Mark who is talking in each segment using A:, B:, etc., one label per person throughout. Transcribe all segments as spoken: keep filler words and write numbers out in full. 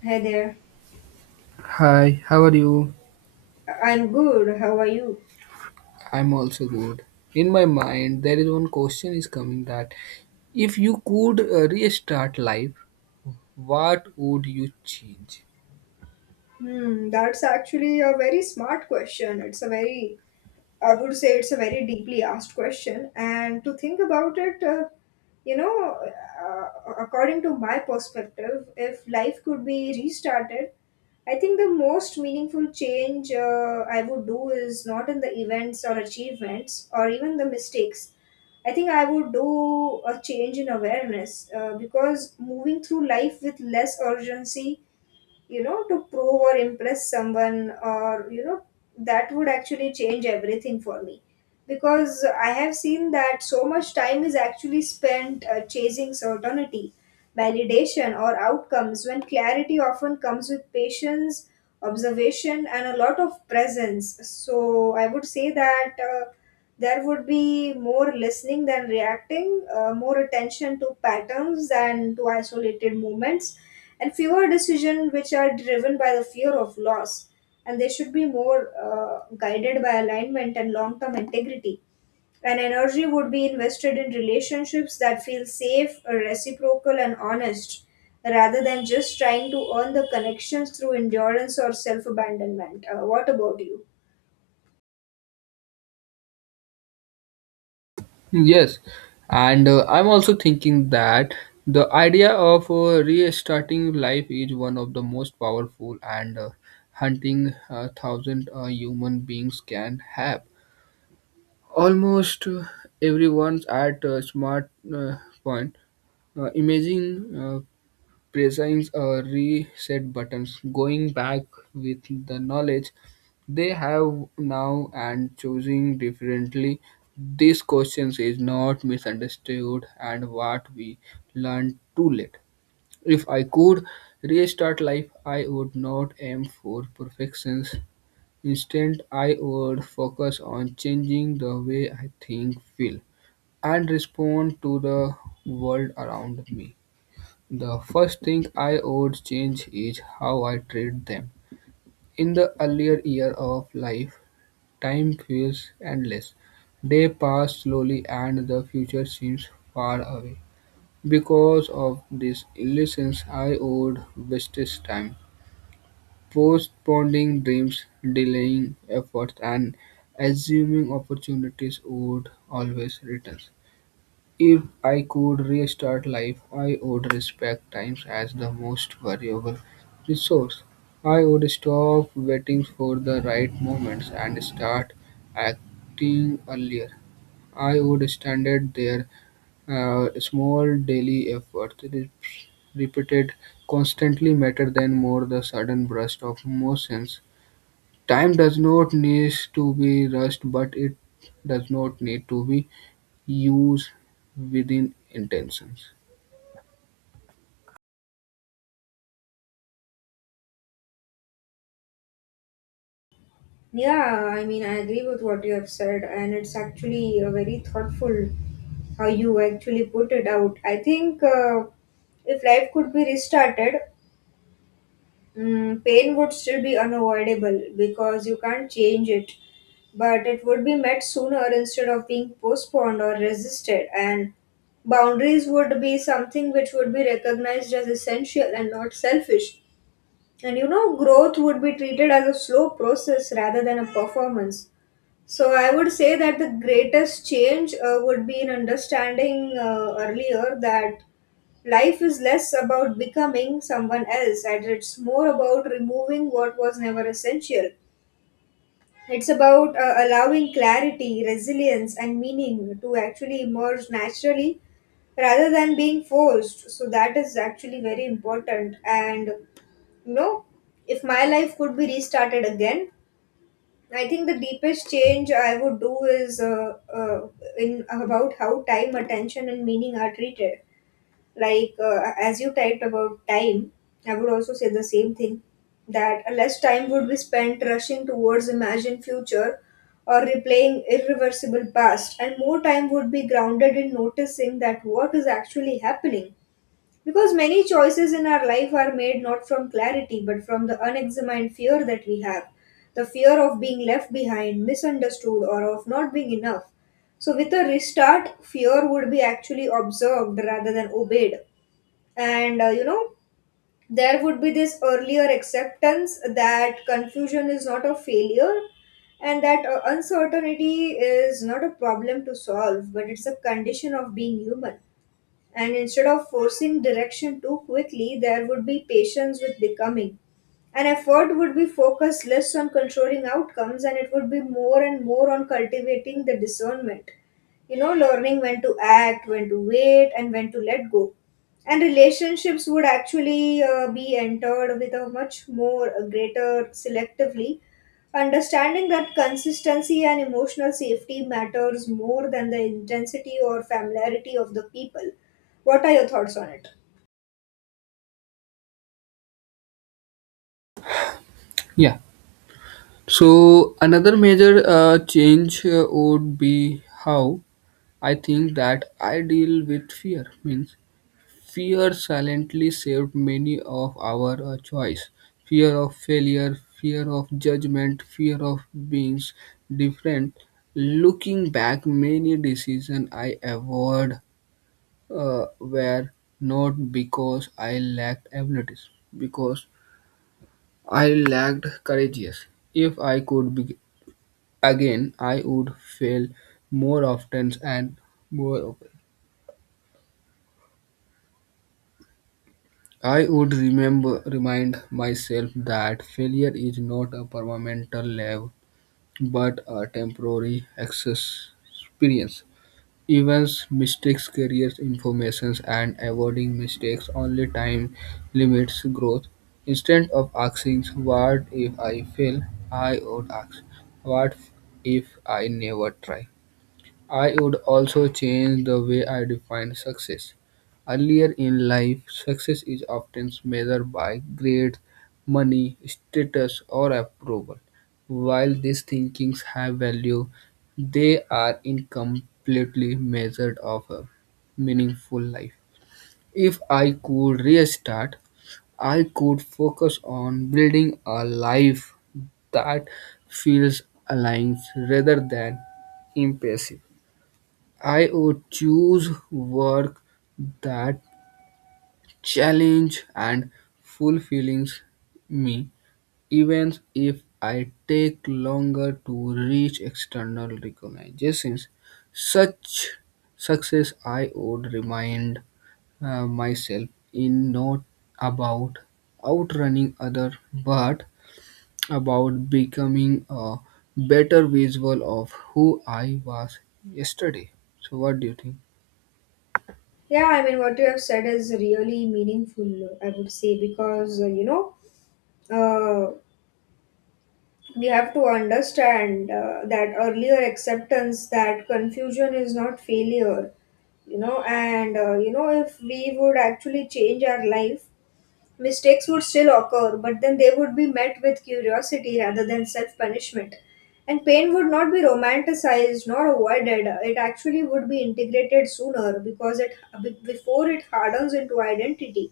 A: Hey there.
B: Hi, how are you?
A: I'm good. How are you?
B: I'm also good. In my mind, there is one question is coming that if you could uh, restart life, what would you change?
A: Hmm, that's actually a very smart question. It's a very I would say it's a very deeply asked question. And to think about it, uh, you know, uh, according to my perspective, if life could be restarted, I think the most meaningful change uh, I would do is not in the events or achievements or even the mistakes. I think I would do a change in awareness uh, because moving through life with less urgency you know to prove or impress someone or you know that would actually change everything for me because I have seen that so much time is actually spent uh, chasing certainty, validation, or outcomes when clarity often comes with patience, observation, and a lot of presence. So I would say that uh, there would be more listening than reacting, uh, more attention to patterns than to isolated moments, and fewer decisions which are driven by the fear of loss and they should be more uh, guided by alignment and long term integrity. And energy would be invested in relationships that feel safe, reciprocal, and honest, rather than just trying to earn the connections through endurance or self abandonment. Uh, what about you?
B: Yes, and uh, I'm also thinking that the idea of uh, restarting life is one of the most powerful and uh, hunting uh, thousand uh, human beings can have. Almost uh, everyone's at a smart uh, point uh, imagine uh, presses a reset buttons. Going back with the knowledge they have now and choosing differently. These questions is not misunderstood and what we learned too late. If I could restart life, I would not aim for perfections. Instead, I would focus on changing the way I think, feel, and respond to the world around me. The first thing I would change is how I treat them. In the earlier year of life, time feels endless. They pass slowly and the future seems far away. Because of this illusions, I would waste time, postponing dreams, delaying efforts, and assuming opportunities would always return. If I could restart life, I would respect time as the most valuable resource. I would stop waiting for the right moments and start acting earlier. I would standard their uh, small daily efforts re- repeated constantly matter than more the sudden burst of emotions. Time does not need to be rushed, but it does not need to be used within intentions.
A: Yeah, I mean, I agree with what you have said, and it's actually uh, very thoughtful how you actually put it out. I think uh, if life could be restarted, Mm, pain would still be unavoidable because you can't change it, but it would be met sooner instead of being postponed or resisted. And boundaries would be something which would be recognized as essential and not selfish. And you know, growth would be treated as a slow process rather than a performance. So I would say that the greatest change uh, would be in understanding uh, earlier that life is less about becoming someone else and it's more about removing what was never essential. It's about uh, allowing clarity, resilience, and meaning to actually emerge naturally rather than being forced. So that is actually very important. And you know, if my life could be restarted again, I think the deepest change I would do is uh, uh, in about how time, attention, and meaning are treated. Like uh, as you typed about time, I would also say the same thing that less time would be spent rushing towards imagined future or replaying irreversible past, and more time would be grounded in noticing that what is actually happening because many choices in our life are made not from clarity but from the unexamined fear that we have the fear of being left behind, misunderstood, or of not being enough. So, with a restart, fear would be actually observed rather than obeyed. And uh, you know, there would be this earlier acceptance that confusion is not a failure and that uh, uncertainty is not a problem to solve but it's a condition of being human and instead of forcing direction too quickly, there would be patience with becoming. An effort would be focused less on controlling outcomes and it would be more and more on cultivating the discernment. You know, learning when to act, when to wait, and when to let go. And relationships would actually uh, be entered with a much more uh, greater selectively understanding that consistency and emotional safety matters more than the intensity or familiarity of the people. What are your thoughts on it?
B: Yeah. So another major uh, change uh, would be how I think that I deal with fear. Means fear silently saved many of our uh, choice. Fear of failure, fear of judgment, fear of being different. Looking back, many decisions I avoid uh, were not because I lacked abilities, because I lacked courageous. If I could be again, I would fail more often and more often. I would remember remind myself that failure is not a permanent level but a temporary access experience. Events, mistakes, careers, informations, and avoiding mistakes only time limits growth. Instead of asking what if I fail, I would ask what if I never try. I would also change the way I define success. Earlier in life, success is often measured by grades, money, status, or approval. While these thinkings have value, they are incompletely measured of a meaningful life. If I could restart, I could focus on building a life that feels aligned rather than impressive. I would choose work that challenge and fulfills me, even if I take longer to reach external recognitions. Such success, I would remind uh, myself, in not about outrunning other, but about becoming a better visual of who I was yesterday. So, what do you think?
A: Yeah, I mean, what you have said is really meaningful, I would say, because, uh, you know, uh, we have to understand uh, that earlier acceptance that confusion is not failure, you know, and, uh, you know, if we would actually change our life, mistakes would still occur, but then they would be met with curiosity rather than self punishment. And pain would not be romanticized nor avoided. It actually would be integrated sooner, because it before it hardens into identity.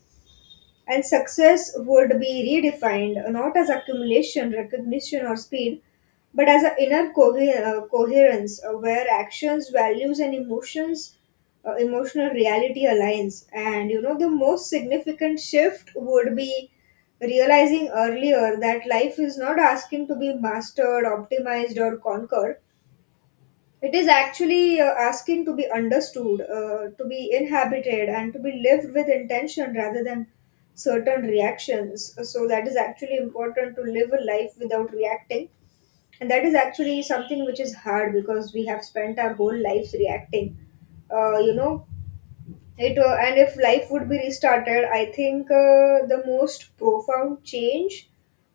A: And success would be redefined not as accumulation, recognition, or speed, but as an inner co- uh, coherence uh, where actions, values, and emotions, uh, emotional reality aligns. And you know, the most significant shift would be realizing earlier that life is not asking to be mastered, optimized, or conquered. It is actually uh, asking to be understood, uh, to be inhabited, and to be lived with intention rather than certain reactions. So, that is actually important to live a life without reacting. And that is actually something which is hard because we have spent our whole lives reacting. Uh, you know, it uh, and if life would be restarted, I think uh, the most profound change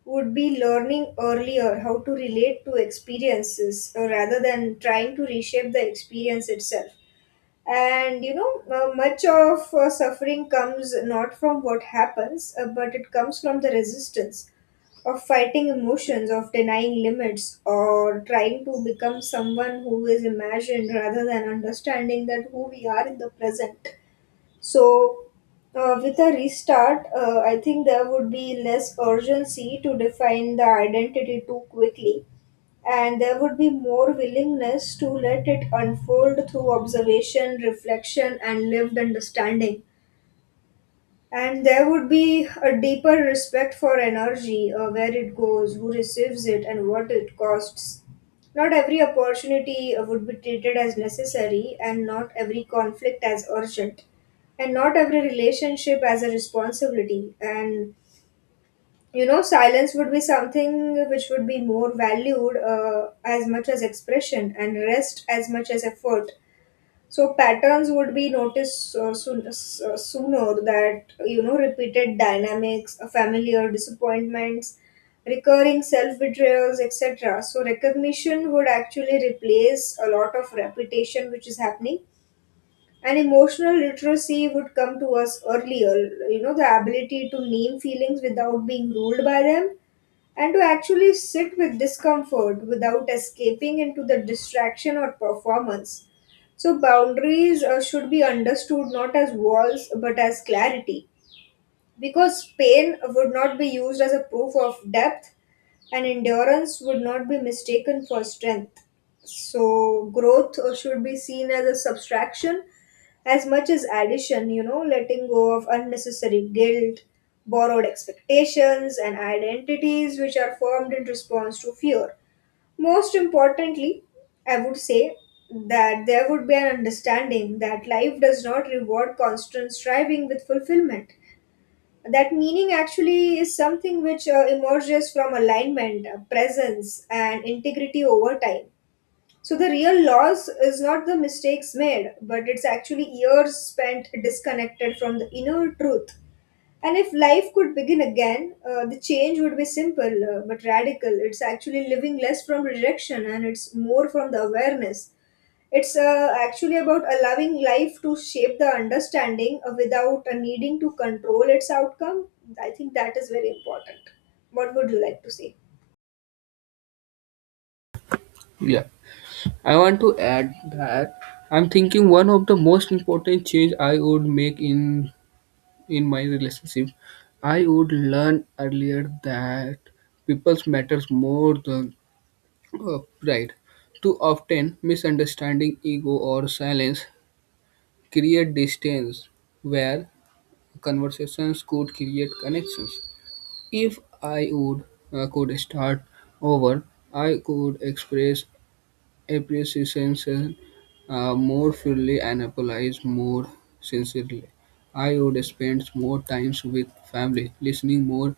A: would be learning earlier how to relate to experiences uh, rather than trying to reshape the experience itself. And you know, uh, much of uh, suffering comes not from what happens, uh, but it comes from the resistance of fighting emotions, of denying limits, or trying to become someone who is imagined rather than understanding that who we are in the present. So, uh, with a restart, uh, I think there would be less urgency to define the identity too quickly, and there would be more willingness to let it unfold through observation, reflection, and lived understanding. And there would be a deeper respect for energy, uh, where it goes, who receives it, and what it costs. Not every opportunity uh, would be treated as necessary, and not every conflict as urgent, and not every relationship as a responsibility. And you know, silence would be something which would be more valued uh, as much as expression, and rest as much as effort. So patterns would be noticed uh, soon, s- uh, sooner, that you know repeated dynamics, uh, familiar disappointments, recurring self betrayals, et cetera. So recognition would actually replace a lot of repetition which is happening, and emotional literacy would come to us earlier, you know the ability to name feelings without being ruled by them and to actually sit with discomfort without escaping into the distraction or performance. So boundaries uh, should be understood not as walls but as clarity, because Spain would not be used as a proof of depth and endurance would not be mistaken for strength. So, growth uh, should be seen as a subtraction as much as addition, you know, letting go of unnecessary guilt, borrowed expectations, and identities which are formed in response to fear. Most importantly, I would say that there would be an understanding that life does not reward constant striving with fulfillment, that meaning actually is something which uh, emerges from alignment, uh, presence, and integrity over time. So the real loss is not the mistakes made, but it's actually years spent disconnected from the inner truth. And if life could begin again, uh, the change would be simple uh, but radical. It's actually living less from rejection and it's more from the awareness. It's uh, actually about allowing life to shape the understanding uh, without uh, needing to control its outcome. I think that is very important. What would you like to say?
B: Yeah, I want to add that I'm thinking one of the most important change I would make in in my relationship. I would learn earlier that people's matters more than uh, pride. Too often, misunderstanding, ego, or silence create distance where conversations could create connections. If I would uh, could start over, I could express appreciation uh, more fully and applies more sincerely. I would spend more times with family, listening more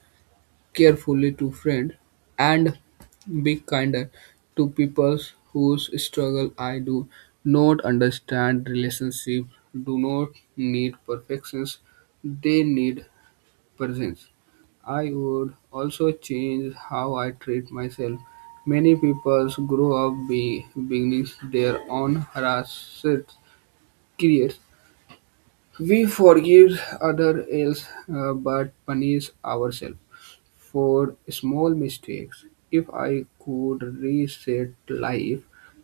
B: carefully to friends, and be kinder to people whose struggle I do not understand. Relationships do not need perfections; they need presence. I would also change how I treat myself. Many people grow up be, beginning their own harassed careers. We forgive other else uh, but punish ourselves for small mistakes. If I could reset life,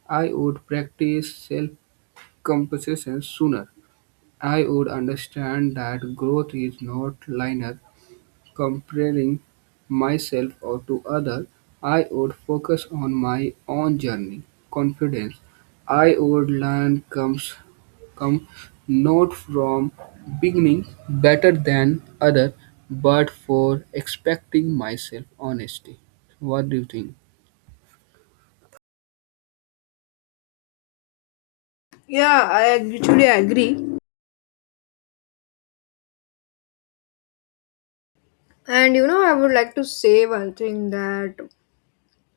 B: I would practice self-compassion sooner. I would understand that growth is not linear comparing myself or to other, I would focus on my own journey. Confidence I would learn comes come not from beginning better than other, but for expecting myself honesty. What do you think?
A: Yeah, I actually agree. And you know, I would like to say one thing, that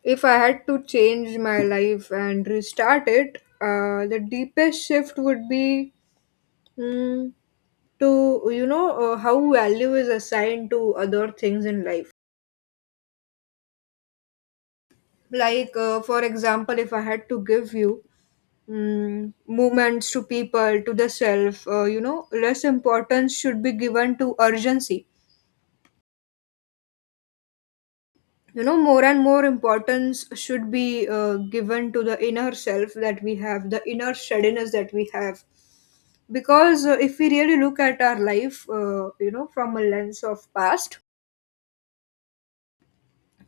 A: if I had to change my life and restart it, uh, the deepest shift would be mm, to, you know, uh, how value is assigned to other things in life. Like, uh, for example, if I had to give you mm, movements to people, to the self, uh, you know, less importance should be given to urgency. You know more and more importance should be uh, given to the inner self that we have, the inner steadiness that we have, because uh, if we really look at our life, uh, you know from a lens of past,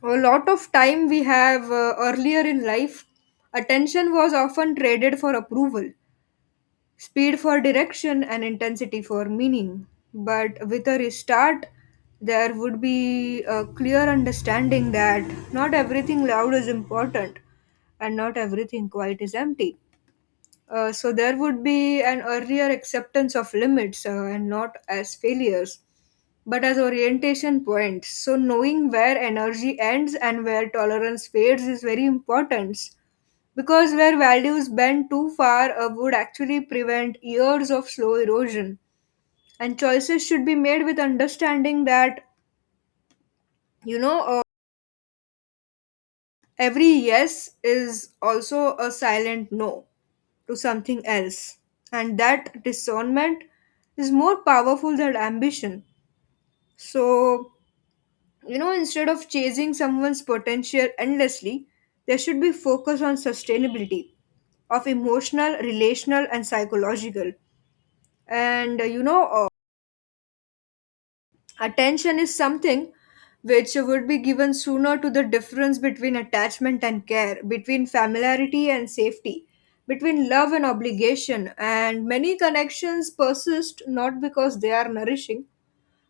A: a lot of time we have uh, earlier in life attention was often traded for approval, speed for direction, and intensity for meaning. But with a restart, there would be a clear understanding that not everything loud is important and not everything quiet is empty. Uh, so there would be an earlier acceptance of limits, uh, and not as failures, but as orientation points. So knowing where energy ends and where tolerance fades is very important, because where values bend too far uh, would actually prevent years of slow erosion. And choices should be made with understanding that, you know, uh, every yes is also a silent no to something else. And that discernment is more powerful than ambition. So, you know, instead of chasing someone's potential endlessly, there should be focus on sustainability of emotional, relational, and psychological. And uh, you know, uh, Attention is something which would be given sooner to the difference between attachment and care, between familiarity and safety, between love and obligation. And many connections persist not because they are nourishing,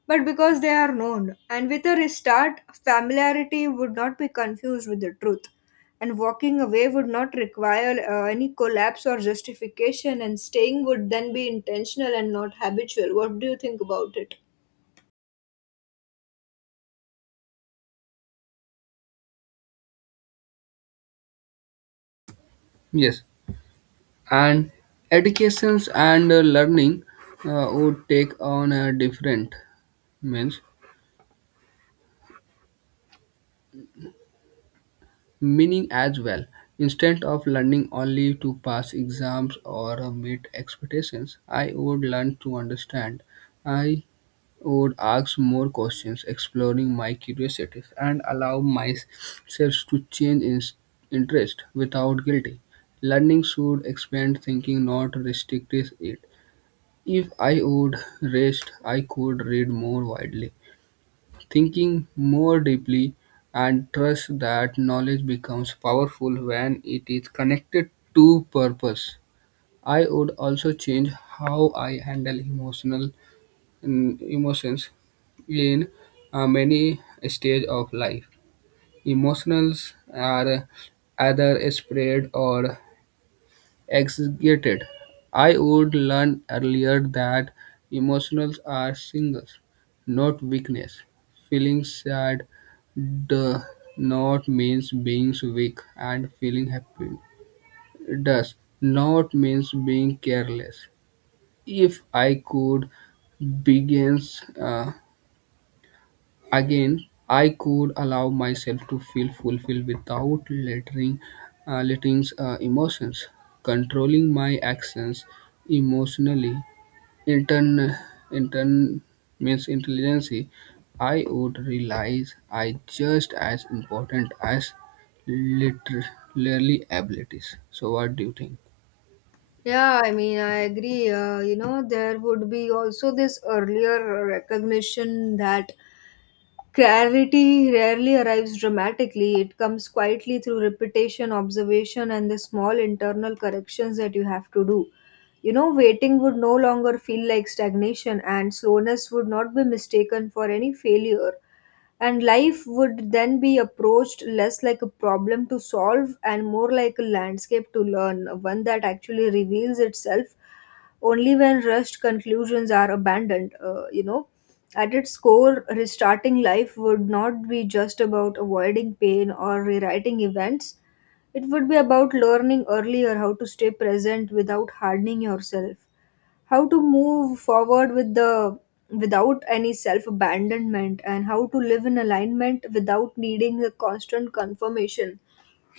A: but because they are known. And with a restart, familiarity would not be confused with the truth. And walking away would not require uh, any collapse or justification, and staying would then be intentional and not habitual. What do you think about it?
B: Yes, and educations and uh, learning uh, would take on a different means meaning as well. Instead of learning only to pass exams or uh, meet expectations, I would learn to understand. I would ask more questions, exploring my curiosities, and allow myself to change in- interest without guilty. Learning should expand thinking, not restrict it. If I would rest, I could read more widely thinking more deeply, and trust that knowledge becomes powerful when it is connected to purpose. I would also change how I handle emotional mm, emotions in uh, many stages of life. Emotions are either spread or exaggerated. I would learn earlier that emotions are signals, not weakness. Feeling sad does not means being weak, and feeling happy does not means being careless. If I could begin uh, again, I could allow myself to feel fulfilled without lettering, uh, lettering uh, emotions. Controlling my actions emotionally, intern, intern means intelligence. I would realize I just as important as literally abilities. So, what do you think?
A: Yeah, I mean, I agree. Uh, you know, there would be also this earlier recognition that clarity rarely arrives dramatically. It comes quietly through repetition, observation, and the small internal corrections that you have to do. You know, waiting would no longer feel like stagnation, and slowness would not be mistaken for any failure. And life would then be approached less like a problem to solve and more like a landscape to learn, one that actually reveals itself only when rushed conclusions are abandoned. Uh, you know, at its core, restarting life would not be just about avoiding pain or rewriting events. It would be about learning earlier how to stay present without hardening yourself, how to move forward with the without any self abandonment, and how to live in alignment without needing a constant confirmation.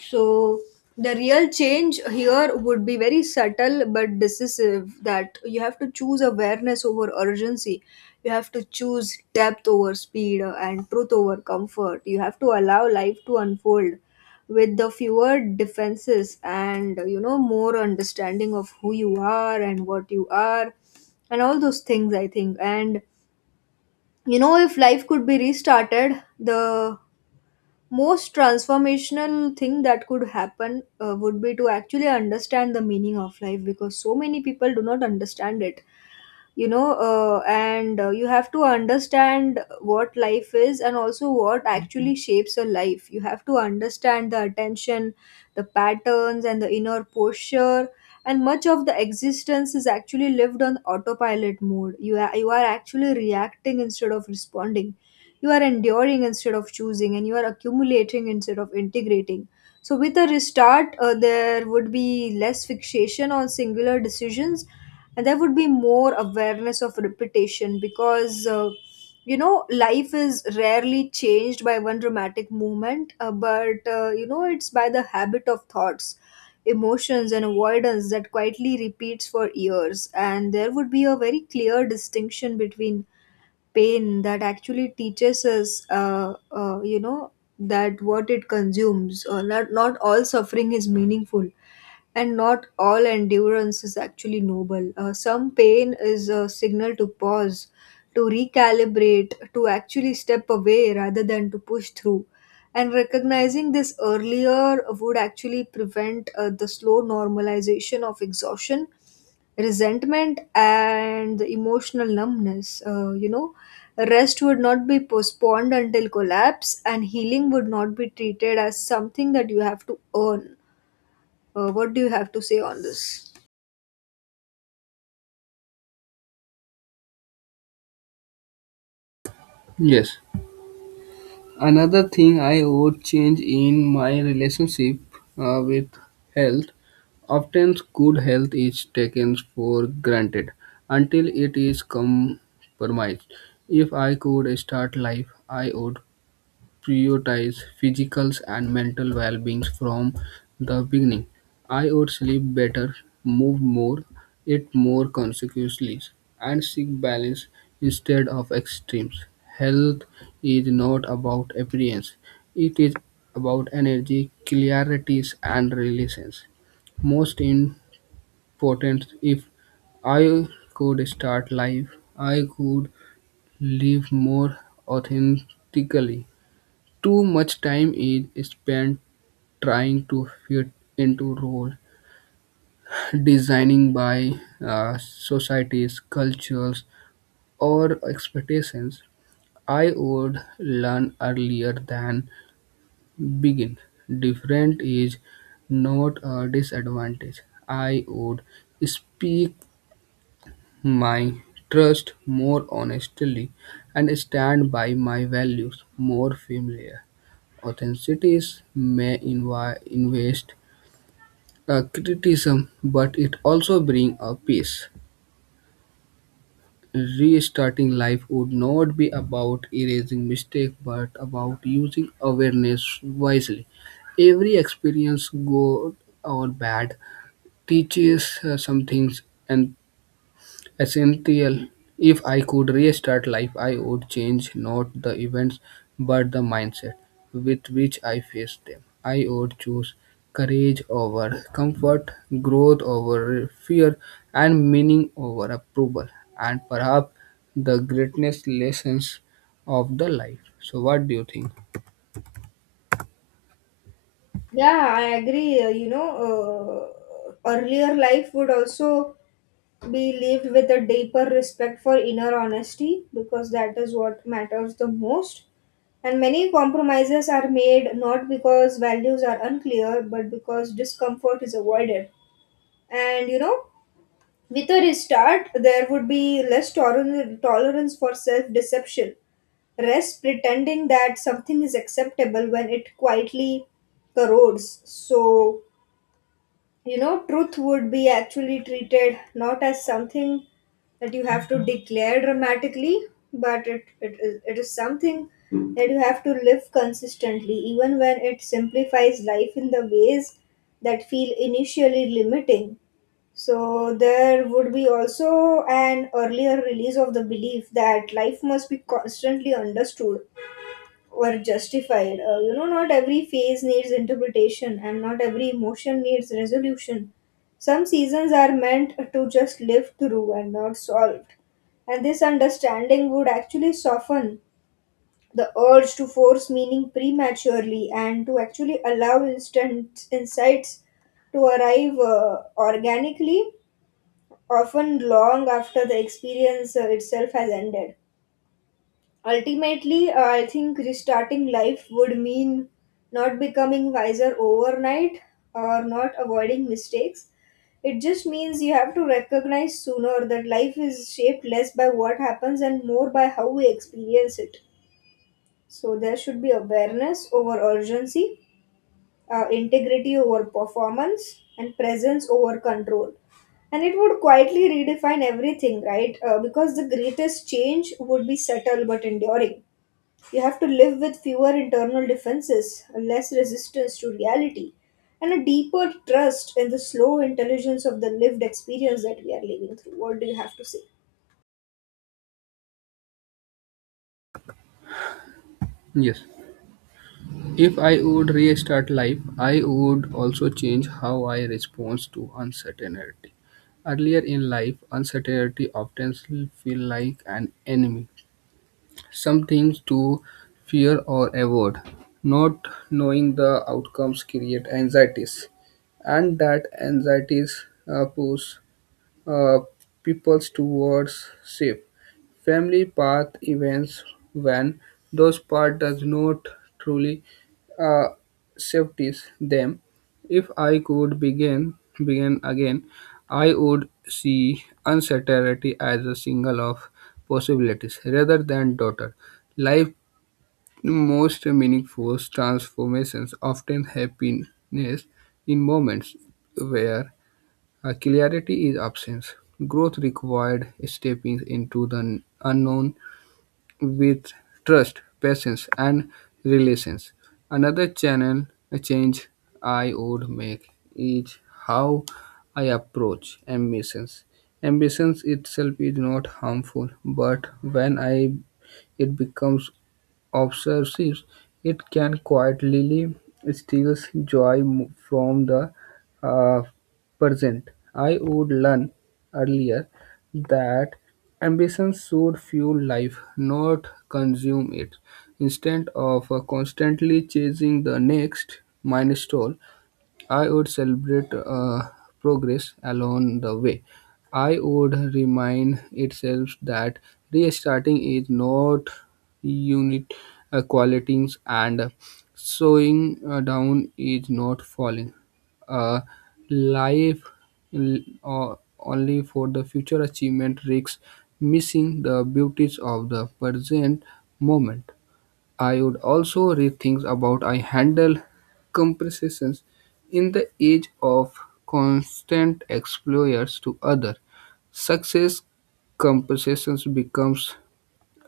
A: So the real change here would be very subtle but decisive, that you have to choose awareness over urgency. You have to choose depth over speed, uh, and truth over comfort. You have to allow life to unfold with the fewer defenses and, you know, more understanding of who you are and what you are and all those things, I think. And, you know, if life could be restarted, the most transformational thing that could happen uh, would be to actually understand the meaning of life, because so many people do not understand it, you know. Uh, and uh, You have to understand what life is and also what actually shapes a life. You have to understand the attention, the patterns, and the inner posture. And much of the existence is actually lived on autopilot mode. You are, you are actually reacting instead of responding, you are enduring instead of choosing, and you are accumulating instead of integrating. So with a restart, uh, there would be less fixation on singular decisions, and there would be more awareness of repetition. Because uh, you know, life is rarely changed by one dramatic moment, uh, but uh, you know, it's by the habit of thoughts, emotions, and avoidance that quietly repeats for years. And there would be a very clear distinction between pain that actually teaches us uh, uh, you know, that what it consumes or not. Not all suffering is meaningful, and not all endurance is actually noble. Uh, some pain is a signal to pause, to recalibrate, to actually step away rather than to push through. And recognizing this earlier would actually prevent uh, the slow normalization of exhaustion, resentment, and the emotional numbness. Uh, you know, rest would not be postponed until collapse, and healing would not be treated as something that you have to earn. Uh, what do you have to say on this?
B: Yes. Another thing I would change in my relationship uh, with health. Often, good health is taken for granted until it is compromised. If I could start life, I would prioritize physical and mental well-being from the beginning. I would sleep better, move more, eat more consequently, and seek balance instead of extremes. Health is not about appearance; it is about energy, clarity, and relations. Most important, if I could start life, I could live more authentically too much time is spent trying to fit into roles designing by uh, societies, cultures, or expectations. I would learn earlier than begin. Different is not a disadvantage. I would speak my trust more honestly and stand by my values more firmly. Authentics may invi- invest a criticism, but it also brings a peace. Restarting life would not be about erasing mistakes, but about using awareness wisely. Every experience, good or bad, teaches uh, some things, and essential. If I could restart life, I would change not the events but the mindset with which I face them. I would choose courage over comfort, growth over fear, and meaning over approval, and perhaps the greatest lessons of the life. So, what do you think?
A: Yeah, I agree. Uh, You know, uh, earlier life would also be lived with a deeper respect for inner honesty, because that is what matters the most. And many compromises are made not because values are unclear, but because discomfort is avoided. And you know, with a restart, there would be less toler tolerance for self deception. Rest pretending that something is acceptable when it quietly corrodes. So, you know, truth would be actually treated not as something that you have to declare dramatically, but it, it, is, it is something that you have to live consistently, even when it simplifies life in the ways that feel initially limiting. So, there would be also an earlier release of the belief that life must be constantly understood were justified. Uh, you know, not every phase needs interpretation and not every emotion needs resolution. Some seasons are meant to just live through and not solved. And this understanding would actually soften the urge to force meaning prematurely and to actually allow instant insights to arrive uh, organically, often long after the experience uh, itself has ended. Ultimately, uh, I think restarting life would mean not becoming wiser overnight or not avoiding mistakes. It just means you have to recognize sooner that life is shaped less by what happens and more by how we experience it. So there should be awareness over urgency, uh, integrity over performance, and presence over control. And it would quietly redefine everything, right? Uh, because the greatest change would be subtle but enduring. You have to live with fewer internal defenses, less resistance to reality, and a deeper trust in the slow intelligence of the lived experience that we are living through. What do you have to say?
B: Yes. If I would restart life, I would also change how I respond to uncertainty. Earlier in life, uncertainty often feel like an enemy, something to fear or avoid. Not knowing the outcomes create anxieties, and that anxieties uh, push uh, people towards safe family path events when those path does not truly uh, safeties them. If I could begin begin again, I would see uncertainty as a single of possibilities rather than daughter. Life most meaningful transformations often happiness in moments where uh, clarity is absence; growth required stepping into the unknown with trust, patience, and relations. Another channel a change I would make is how I approach ambitions. Ambitions itself is not harmful, but when I it becomes obsessive, it can quietly steal joy mo- from the uh, present. I would learn earlier that ambition should fuel life, not consume it. Instead of uh, constantly chasing the next milestone, I would celebrate uh, progress along the way. I would remind itself that restarting is not unit uh, qualities and slowing uh, down is not falling. Uh, life l- uh, only for the future achievement risks missing the beauties of the present moment. I would also rethink about I handle comparisons in the age of constant exposures to other. Success comparisons becomes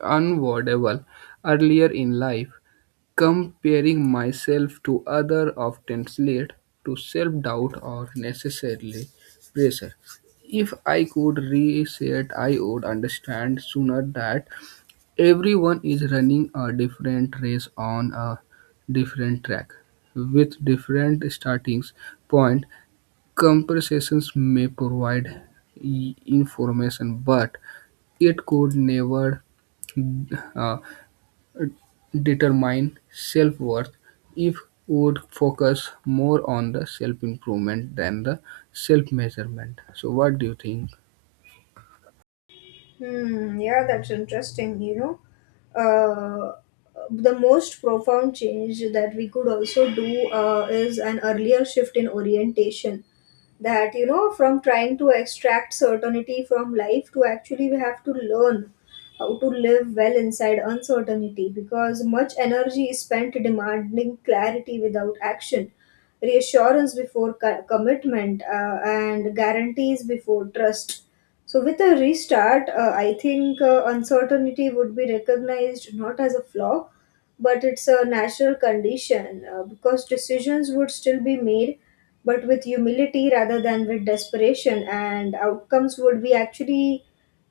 B: unavoidable earlier in life. Comparing myself to other often lead to self-doubt or necessarily pressure. If I could reset, I would understand sooner that everyone is running a different race on a different track, with different starting point. Comparisons may provide i- information, but it could never uh, determine self-worth. If would focus more on the self-improvement than the self-measurement. So, what do you think?
A: Hmm, yeah, that's interesting. You know, uh, the most profound change that we could also do uh, is an earlier shift in orientation. That, you know, from trying to extract certainty from life to actually we have to learn how to live well inside uncertainty, because much energy is spent demanding clarity without action, reassurance before co- commitment, uh, and guarantees before trust. So, with a restart, uh, I think uh, uncertainty would be recognized not as a flaw but it's a natural condition. Uh, because decisions would still be made but with humility rather than with desperation, and outcomes would be actually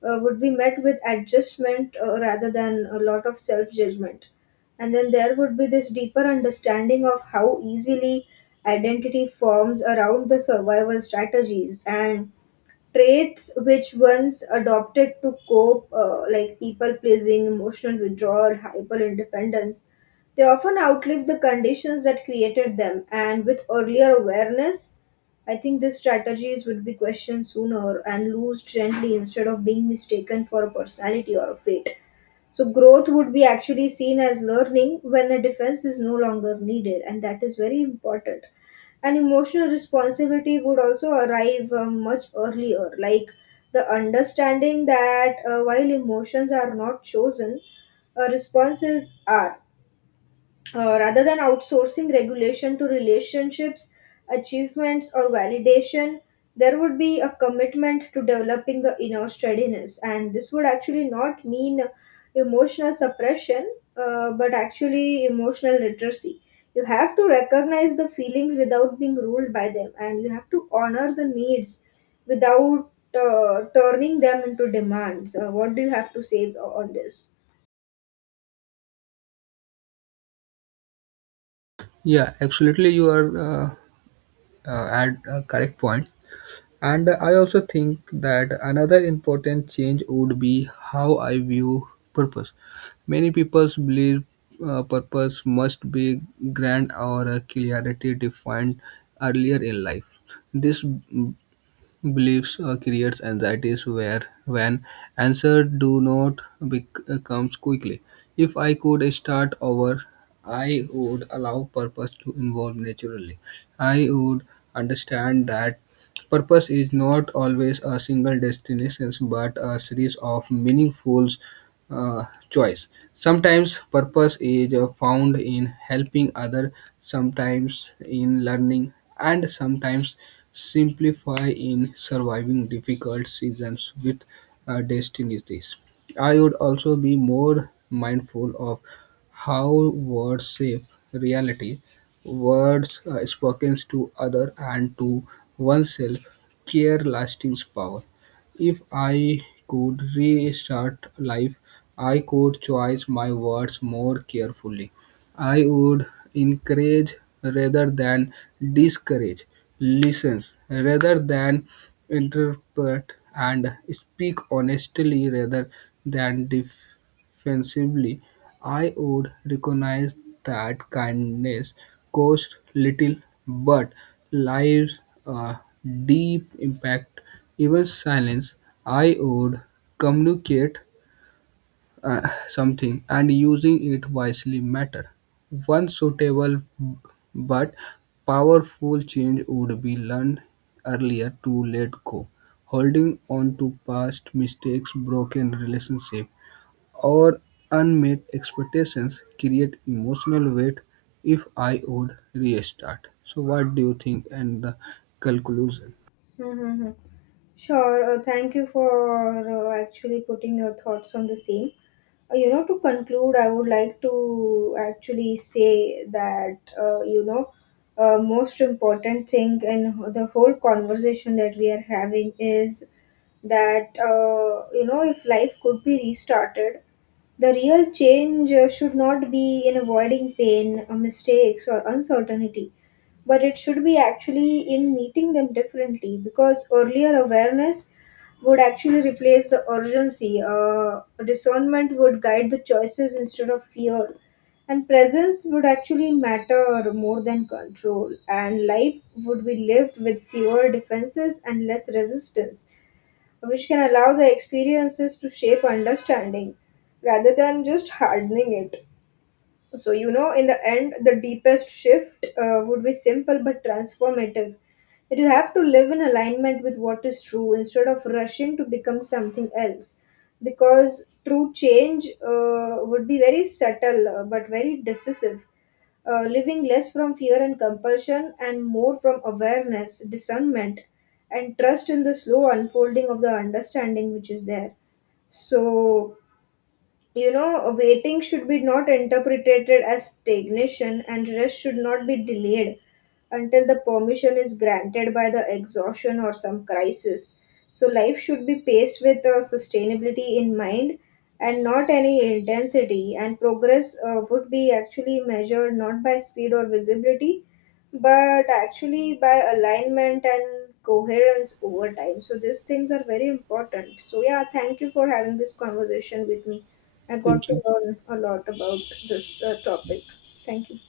A: uh, would be met with adjustment uh, rather than a lot of self judgment. And then there would be this deeper understanding of how easily identity forms around the survival strategies and traits which once adopted to cope, uh, like people pleasing, emotional withdrawal, hyper independence, they often outlive the conditions that created them. And with earlier awareness, I think these strategies would be questioned sooner and lose gently instead of being mistaken for a personality or a fate. So, growth would be actually seen as learning when a defense is no longer needed, and that is very important. And emotional responsibility would also arrive uh, much earlier, like the understanding that uh, while emotions are not chosen, uh, responses are. Uh, rather than outsourcing regulation to relationships, achievements, or validation, there would be a commitment to developing the inner steadiness. And this would actually not mean emotional suppression, uh, but actually emotional literacy. You have to recognize the feelings without being ruled by them, and you have to honor the needs without uh, turning them into demands. Uh, what do you have to say on this?
B: Yeah, absolutely, you are uh, uh, at a correct point. And I also think that another important change would be how I view purpose. Many people believe uh, purpose must be grand or uh, clarity defined earlier in life. This b- beliefs uh, creates anxieties where when answers do not bec- uh, comes quickly. If I could start over, I would allow purpose to involve naturally. I would understand that purpose is not always a single destination, but a series of meaningful uh, choice. Sometimes purpose is uh, found in helping others, sometimes in learning, and sometimes simplify in surviving difficult seasons with uh, destinies. I would also be more mindful of how words shape reality words uh, spoken to other and to oneself carry lasting power. If I could restart life, I could choose my words more carefully. I would encourage rather than discourage. Listen rather than interpret and speak honestly rather than defensively. I would recognize that kindness costs little but lives a deep impact. Even silence, I would communicate uh, something and using it wisely matter. One suitable but powerful change would be learned earlier to let go. Holding on to past mistakes, broken relationships, or unmet expectations create emotional weight if I would restart. So what do you think and the conclusion?
A: Mm-hmm. Sure. Uh, thank you for uh, actually putting your thoughts on the same. Uh, you know, to conclude, I would like to actually say that, uh, you know, uh, most important thing in the whole conversation that we are having is that, uh, you know, if life could be restarted, the real change uh, should not be in avoiding pain, uh, mistakes, or uncertainty, but it should be actually in meeting them differently. Because earlier awareness would actually replace the urgency. Uh, discernment would guide the choices instead of fear. And presence would actually matter more than control. And life would be lived with fewer defenses and less resistance, which can allow the experiences to shape understanding rather than just hardening it. So, you know, in the end, the deepest shift uh, would be simple but transformative. That you have to live in alignment with what is true instead of rushing to become something else. Because true change uh, would be very subtle uh, but very decisive. Uh, living less from fear and compulsion and more from awareness, discernment, and trust in the slow unfolding of the understanding which is there. So, you know, waiting should be not interpreted as stagnation and rest should not be delayed until the permission is granted by the exhaustion or some crisis. So, life should be paced with uh, sustainability in mind and not any intensity. And progress uh, would be actually measured not by speed or visibility, but actually by alignment and coherence over time. So, these things are very important. So, yeah, thank you for having this conversation with me. I got
B: Thank
A: to
B: you.
A: learn a lot about this uh, topic. Thank you.